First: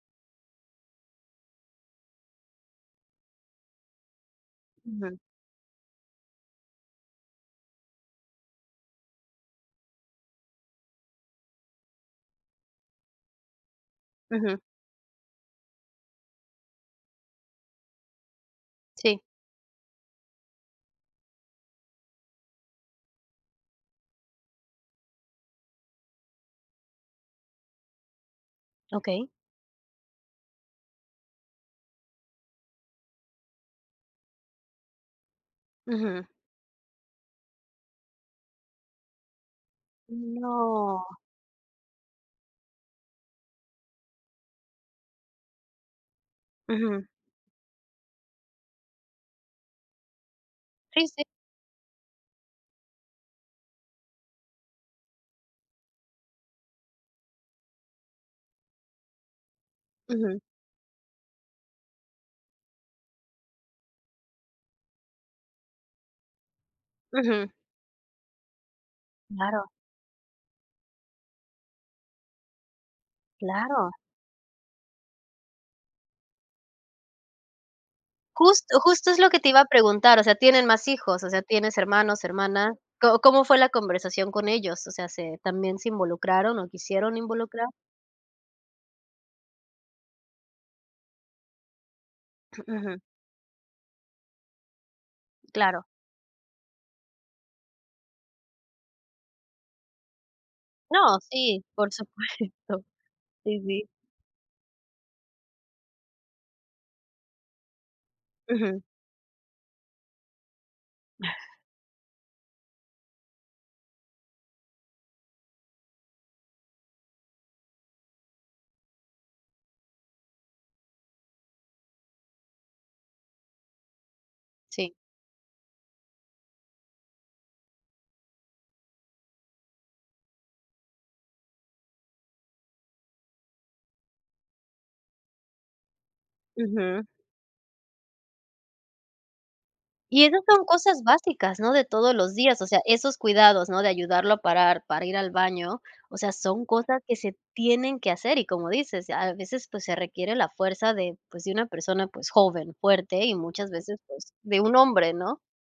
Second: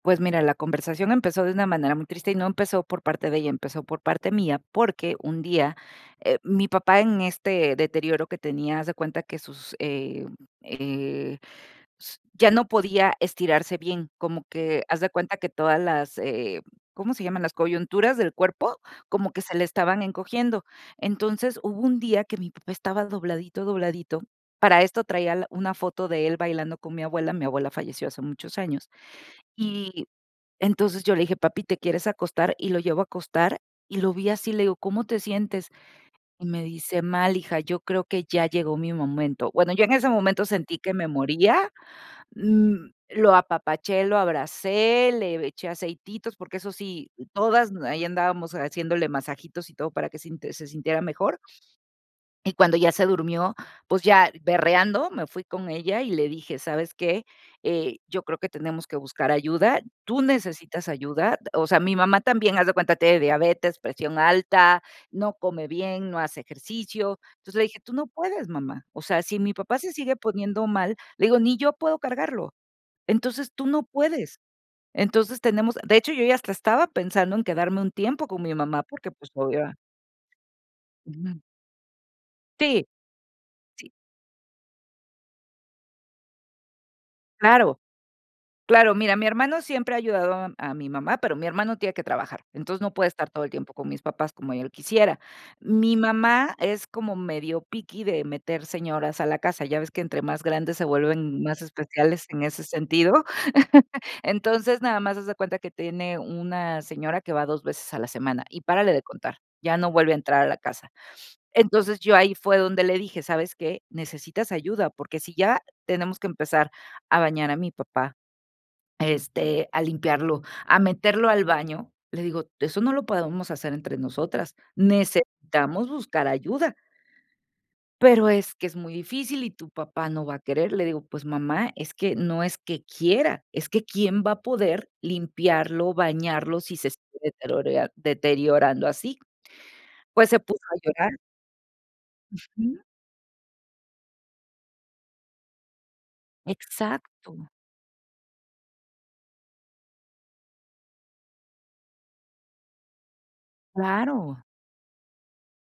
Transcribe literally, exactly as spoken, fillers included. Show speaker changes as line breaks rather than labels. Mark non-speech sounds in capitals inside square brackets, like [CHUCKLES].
Pues mira, la conversación empezó de una manera muy triste y no empezó por parte de ella, empezó por parte mía, porque
[UNINTELLIGIBLE]
un día, eh, mi papá en este deterioro que tenía, haz de cuenta que sus, eh, eh, s ya no podía estirarse bien. Como
Ujú.
que haz de cuenta que todas las, eh, ¿cómo se llaman?, las coyunturas del cuerpo,
Sí.
como que se le estaban encogiendo. Entonces, hubo un día que mi papá estaba dobladito, dobladito. Para esto traía al una foto de él bailando con mi abuela, mi abuela falleció hace muchos años.
Okey.
Y, entonces yo le dije: "Papi, ¿te quieres acostar?". Y lo llevo a acostar y lo vi así, le digo: ¿Cómo te sientes?".
Ujú.
Y me dice: "Mal, hija, yo creo que ya llegó mi momento". Bueno, yo en ese momento sentí que
No.
me moría. N lo apapaché, lo abracé, le eché aceititos, porque eso
Ujú.
sí, todas m ahí andábamos haciéndole masajitos y todo para que sinte se sintiera
Sí, sí.
mejor. Y cuando ya se durmió, pues ya berreando me fui con ella y le dije: "¿Sabes qué?, eh, yo creo que tenemos que buscar ayuda, tú
Ujú.
necesitas ayuda." O sea, mi mamá también, haz de cuenta, tiene diabetes, presión alta, no come bien, no hace ejercicio.
Ujú.
Entonces, le dije: "Tú no puedes, mamá. O sea, si mi
Claro.
papá se sigue poniendo mal", le digo: "Ni yo puedo cargarlo. Entonces, tú no
Claro.
puedes". Entonces, tenemos de hecho, yo ya hasta estaba pensando en quedarme un tiempo con mi
Justo,
mamá porque,
justo es lo
pues,
que te iba a
obvio
preguntar. O sea, tienen más hijos, o
Ujú.
sea, tienes hermanos, hermana,
Ti
¿co cómo fue la
sí.
conversación con ellos? O sea, ¿se también se involucraron o quisieron involucrar?
Claro. Claro, mira, mi hermano siempre ha ayudado a a mi mamá, pero mi hermano tiene que trabajar, entonces no
Ujú.
puede estar todo el tiempo con mis papás como yo lo quisiera.
Claro.
Mi mamá es como medio picky de meter señoras a la casa, ya ves que entre más grandes se
No,
vuelven más
sí, por
especiales en ese
supuesto,
sentido.
sí, sí.
[CHUCKLES] Entonces, nada más haz de cuenta que tiene una señora que va dos veces a la semana y
Ujú.
párale de contar, ya no vuelve a entrar a la casa.
[CHUCKLES]
Entonces, yo ahí fue donde le dije: "¿Sabes qué? Necesitas ayuda, porque si ya tenemos que empezar a bañar a mi papá, este, a limpiarlo, a meterlo al baño", le digo: "Eso no lo podemos hacer entre nosotras,
Sí.
necesitamos buscar ayuda". "Pero es que es muy difícil y tu papá no va a querer", le digo: "Pues mamá, es que no es que quiera, es que, ¿quién va a poder limpiarlo, bañarlo, si se
Ujú.
sigue deterorea deteriorando así?".
Y
Pues se
esas
puso
son
a
cosas
llorar
básicas, ¿no? de todos los días, o
Ujú.
sea, esos cuidados, ¿no?, de ayudarlo a parar para ir al baño, o sea, son cosas que se
Exacto.
tienen que hacer y, como dices, a veces, pues, se requiere la fuerza de, pues, de una persona, pues, joven, fuerte y muchas veces, pues,
Claro.
de un hombre, ¿no?